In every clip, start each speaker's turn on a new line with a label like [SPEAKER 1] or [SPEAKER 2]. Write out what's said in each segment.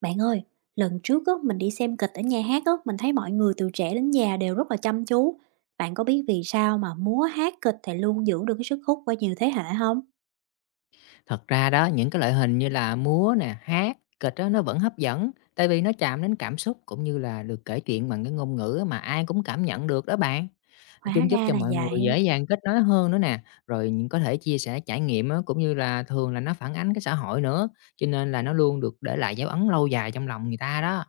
[SPEAKER 1] Bạn ơi, lần trước á, mình đi xem kịch ở nhà hát á, mình thấy mọi người từ trẻ đến già đều rất là chăm chú. Bạn có biết vì sao mà múa hát kịch thì luôn giữ được cái sức hút qua nhiều thế hệ không?
[SPEAKER 2] Thật ra đó, những cái loại hình như là múa nè, hát, kịch á, nó vẫn hấp dẫn, tại vì nó chạm đến cảm xúc cũng như là được kể chuyện bằng cái ngôn ngữ mà ai cũng cảm nhận được đó bạn.
[SPEAKER 1] Hóa
[SPEAKER 2] Chúng giúp
[SPEAKER 1] ra
[SPEAKER 2] cho
[SPEAKER 1] là
[SPEAKER 2] mọi người
[SPEAKER 1] vậy,
[SPEAKER 2] dễ dàng kết nối hơn nữa nè, rồi những có thể chia sẻ trải nghiệm á, cũng như là thường là nó phản ánh cái xã hội nữa, cho nên là nó luôn được để lại dấu ấn lâu dài trong lòng người ta đó.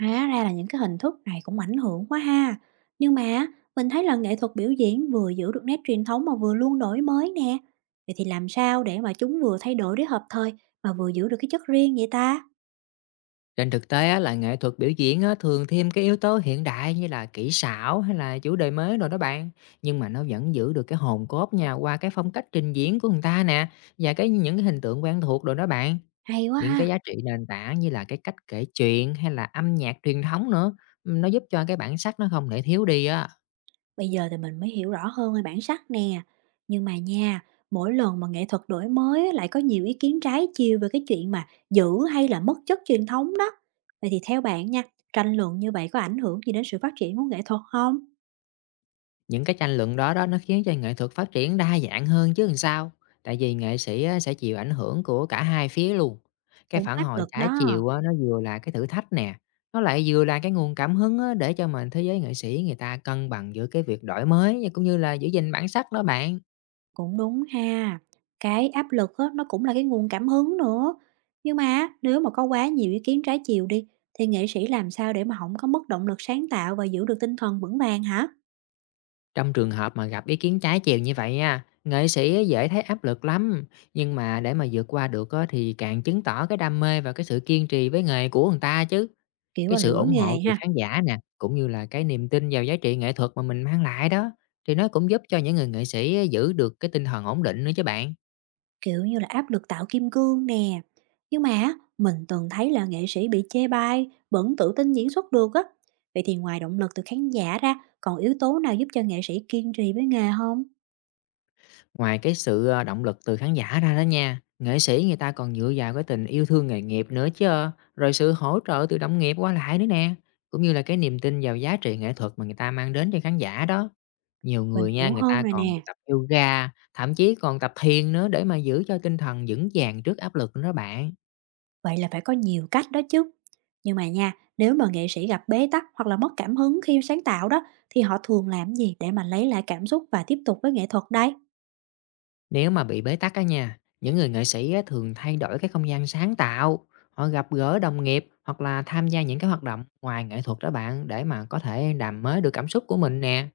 [SPEAKER 1] hóa ra là những cái hình thức này cũng ảnh hưởng quá ha. Nhưng mà mình thấy là nghệ thuật biểu diễn vừa giữ được nét truyền thống mà vừa luôn đổi mới nè. Vậy thì làm sao để mà chúng vừa thay đổi để hợp thời mà vừa giữ được cái chất riêng vậy ta?
[SPEAKER 2] Trên thực tế á, là nghệ thuật biểu diễn á, thường thêm cái yếu tố hiện đại như là kỹ xảo hay là chủ đề mới rồi đó bạn. Nhưng mà nó vẫn giữ được cái hồn cốt nha qua cái phong cách trình diễn của người ta nè và những cái hình tượng quen thuộc rồi đó bạn.
[SPEAKER 1] Hay quá
[SPEAKER 2] Những cái
[SPEAKER 1] ha.
[SPEAKER 2] giá trị nền tảng như là cái cách kể chuyện hay là âm nhạc truyền thống nữa, ừ, nó giúp cho cái bản sắc nó không thể thiếu đi á.
[SPEAKER 1] Bây giờ thì mình mới hiểu rõ hơn về bản sắc nè. Nhưng mà nha, mỗi lần mà nghệ thuật đổi mới á, lại có nhiều ý kiến trái chiều về cái chuyện mà giữ hay là mất chất truyền thống đó. Vậy thì theo bạn nha, tranh luận như vậy có ảnh hưởng gì đến sự phát triển của nghệ thuật không?
[SPEAKER 2] Những cái tranh luận đó đó nó khiến cho nghệ thuật phát triển đa dạng hơn chứ làm sao. Tại vì nghệ sĩ á, sẽ chịu ảnh hưởng của cả hai phía luôn. Cái
[SPEAKER 1] Cũng
[SPEAKER 2] phản
[SPEAKER 1] áp
[SPEAKER 2] hồi
[SPEAKER 1] lực
[SPEAKER 2] trái
[SPEAKER 1] đó.
[SPEAKER 2] chiều á, nó vừa là cái thử thách nè, nó lại vừa là cái nguồn cảm hứng á, để cho mình thế giới nghệ sĩ người ta cân bằng giữa cái việc đổi mới và cũng như là giữ gìn bản sắc đó bạn.
[SPEAKER 1] Cũng đúng ha. Cái áp lực á, nó cũng là cái nguồn cảm hứng nữa. Nhưng mà nếu mà có quá nhiều ý kiến trái chiều đi, thì nghệ sĩ làm sao để mà không có mất động lực sáng tạo và giữ được tinh thần vững vàng hả?
[SPEAKER 2] Trong trường hợp mà gặp ý kiến trái chiều như vậy nha, nghệ sĩ dễ thấy áp lực lắm. Nhưng mà để mà vượt qua được á, thì càng chứng tỏ cái đam mê và cái sự kiên trì với nghề của người ta chứ.
[SPEAKER 1] Kiểu
[SPEAKER 2] Cái
[SPEAKER 1] là
[SPEAKER 2] sự
[SPEAKER 1] lửa
[SPEAKER 2] ủng hộ
[SPEAKER 1] nghề
[SPEAKER 2] từ
[SPEAKER 1] ha.
[SPEAKER 2] khán giả nè, cũng như là cái niềm tin vào giá trị nghệ thuật mà mình mang lại đó, thì nó cũng giúp cho những người nghệ sĩ giữ được cái tinh thần ổn định nữa chứ bạn.
[SPEAKER 1] Kiểu như là áp lực tạo kim cương nè. Nhưng mà á, mình từng thấy là nghệ sĩ bị chê bai, vẫn tự tin diễn xuất được á. Vậy thì ngoài động lực từ khán giả ra, còn yếu tố nào giúp cho nghệ sĩ kiên trì với nghề không?
[SPEAKER 2] Ngoài cái sự, động lực từ khán giả ra đó nha, nghệ sĩ người ta còn dựa vào cái tình yêu thương nghề nghiệp nữa chứ, rồi sự hỗ trợ từ đồng nghiệp qua lại nữa nè, cũng như là cái niềm tin vào giá trị nghệ thuật mà người ta mang đến cho khán giả đó. Nhiều
[SPEAKER 1] Mình
[SPEAKER 2] người nha,
[SPEAKER 1] hiểu
[SPEAKER 2] người
[SPEAKER 1] hơn
[SPEAKER 2] ta
[SPEAKER 1] rồi
[SPEAKER 2] còn
[SPEAKER 1] nè.
[SPEAKER 2] tập yoga, thậm chí còn tập thiền nữa để mà giữ cho tinh thần vững vàng trước áp lực nữa đó bạn.
[SPEAKER 1] Vậy là phải có nhiều cách đó chứ. Nhưng mà nha, nếu mà nghệ sĩ gặp bế tắc hoặc là mất cảm hứng khi sáng tạo đó, thì họ thường làm gì để mà lấy lại cảm xúc và tiếp tục với nghệ thuật đây?
[SPEAKER 2] Nếu mà bị bế tắc á nha, những người nghệ sĩ á, thường thay đổi cái không gian sáng tạo, họ gặp gỡ đồng nghiệp hoặc là tham gia những cái hoạt động ngoài nghệ thuật đó bạn để mà có thể làm mới được cảm xúc của mình nè.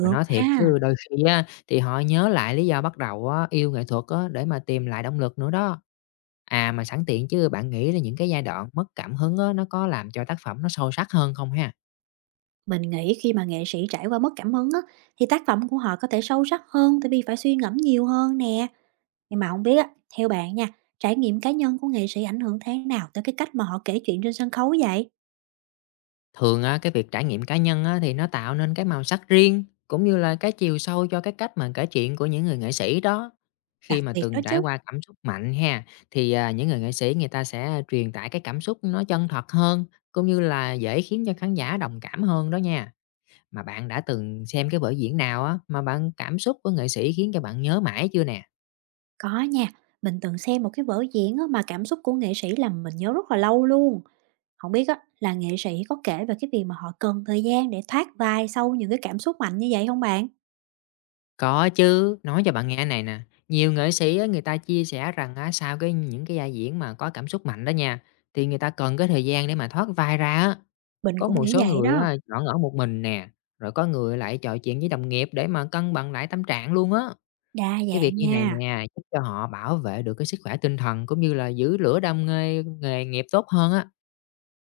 [SPEAKER 2] Mà nói thiệt
[SPEAKER 1] ha.
[SPEAKER 2] chứ đôi khi á, thì họ nhớ lại lý do bắt đầu á, yêu nghệ thuật á, để mà tìm lại động lực nữa đó. À mà sẵn tiện chứ bạn nghĩ là những cái giai đoạn mất cảm hứng á, nó có làm cho tác phẩm nó sâu sắc hơn không ha?
[SPEAKER 1] Mình nghĩ khi mà nghệ sĩ trải qua mất cảm hứng á, thì tác phẩm của họ có thể sâu sắc hơn tại vì phải suy ngẫm nhiều hơn nè. Nhưng mà không biết á, theo bạn nha, trải nghiệm cá nhân của nghệ sĩ ảnh hưởng thế nào tới cái cách mà họ kể chuyện trên sân khấu vậy?
[SPEAKER 2] Thường á, cái việc trải nghiệm cá nhân á, thì nó tạo nên cái màu sắc riêng, cũng như là cái chiều sâu cho cái cách mà kể chuyện của những người nghệ sĩ đó. Khi
[SPEAKER 1] Đặc
[SPEAKER 2] mà
[SPEAKER 1] biệt đó
[SPEAKER 2] từng trải
[SPEAKER 1] chứ.
[SPEAKER 2] qua cảm xúc mạnh ha, thì những người nghệ sĩ người ta sẽ truyền tải cái cảm xúc nó chân thật hơn, cũng như là dễ khiến cho khán giả đồng cảm hơn đó nha. Mà bạn đã từng xem cái vở diễn nào á, mà bạn cảm xúc của nghệ sĩ khiến cho bạn nhớ mãi chưa nè?
[SPEAKER 1] Có nha, mình từng xem một cái vở diễn á, mà cảm xúc của nghệ sĩ làm mình nhớ rất là lâu luôn. Không biết á, là nghệ sĩ có kể về cái việc mà họ cần thời gian để thoát vai sau những cái cảm xúc mạnh như vậy không bạn?
[SPEAKER 2] Có chứ, nói cho bạn nghe này nè, nhiều nghệ sĩ á, người ta chia sẻ rằng á, sau những cái vai diễn mà có cảm xúc mạnh đó nha, thì người ta cần cái thời gian để mà thoát vai ra á.
[SPEAKER 1] Mình
[SPEAKER 2] Có
[SPEAKER 1] cũng
[SPEAKER 2] một
[SPEAKER 1] nghĩ
[SPEAKER 2] số
[SPEAKER 1] vậy
[SPEAKER 2] người
[SPEAKER 1] đó.
[SPEAKER 2] á, chọn ở một mình nè, rồi có người lại trò chuyện với đồng nghiệp để mà cân bằng lại tâm trạng luôn á.
[SPEAKER 1] Đa
[SPEAKER 2] Cái việc
[SPEAKER 1] dạng
[SPEAKER 2] như này
[SPEAKER 1] nha.
[SPEAKER 2] nè, giúp cho họ bảo vệ được cái sức khỏe tinh thần cũng như là giữ lửa đam mê nghề nghiệp tốt hơn á.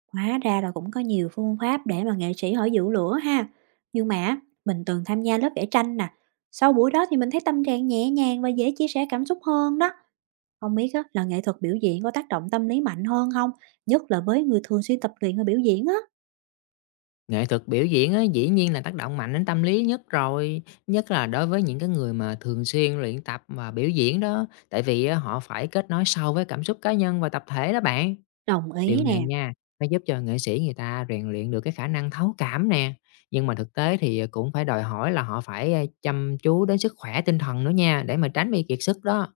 [SPEAKER 1] Hóa ra là cũng có nhiều phương pháp để mà nghệ sĩ họ giữ lửa ha. Nhưng mà á, mình từng tham gia lớp vẽ tranh nè. Sau buổi đó thì mình thấy tâm trạng nhẹ nhàng và dễ chia sẻ cảm xúc hơn đó. Không biết á, là nghệ thuật biểu diễn có tác động tâm lý mạnh hơn không? Nhất là với người thường xuyên tập luyện và biểu diễn á.
[SPEAKER 2] Nghệ thuật biểu diễn á, dĩ nhiên là tác động mạnh đến tâm lý nhất rồi, nhất là đối với những cái người mà thường xuyên luyện tập và biểu diễn đó, tại vì á, họ phải kết nối sâu với cảm xúc cá nhân và tập thể đó bạn.
[SPEAKER 1] Đồng
[SPEAKER 2] Điều
[SPEAKER 1] ý
[SPEAKER 2] này
[SPEAKER 1] nè,
[SPEAKER 2] nha, nó giúp cho nghệ sĩ người ta rèn luyện được cái khả năng thấu cảm nè, nhưng mà thực tế thì cũng phải đòi hỏi là họ phải chăm chú đến sức khỏe tinh thần nữa nha, để mà tránh bị kiệt sức đó.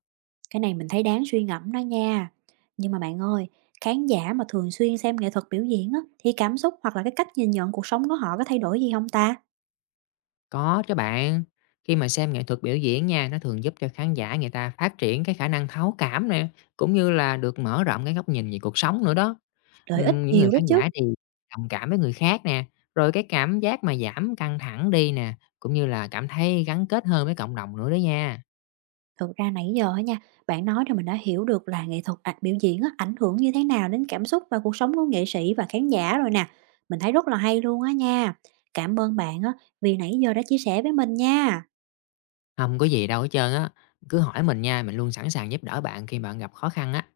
[SPEAKER 1] cái này mình thấy đáng suy ngẫm đó nha. Nhưng mà bạn ơi, khán giả mà thường xuyên xem nghệ thuật biểu diễn á, thì cảm xúc hoặc là cái cách nhìn nhận cuộc sống của họ có thay đổi gì không ta?
[SPEAKER 2] Có chứ bạn, khi mà xem nghệ thuật biểu diễn nha, nó thường giúp cho khán giả người ta phát triển cái khả năng thấu cảm nè, cũng như là được mở rộng cái góc nhìn về cuộc sống nữa đó.
[SPEAKER 1] Lợi ích
[SPEAKER 2] Những người
[SPEAKER 1] nhiều đó
[SPEAKER 2] khán
[SPEAKER 1] chứ.
[SPEAKER 2] giả thì đồng cảm với người khác nè, rồi cái cảm giác mà giảm căng thẳng đi nè, cũng như là cảm thấy gắn kết hơn với cộng đồng nữa đó nha.
[SPEAKER 1] Thực ra nãy giờ á nha, bạn nói thì mình đã hiểu được là nghệ thuật, biểu diễn á, ảnh hưởng như thế nào đến cảm xúc và cuộc sống của nghệ sĩ và khán giả rồi nè. Mình thấy rất là hay luôn á nha. Cảm ơn bạn á, vì nãy giờ đã chia sẻ với mình nha.
[SPEAKER 2] Không có gì đâu hết trơn á, cứ hỏi mình nha, mình luôn sẵn sàng giúp đỡ bạn khi bạn gặp khó khăn á.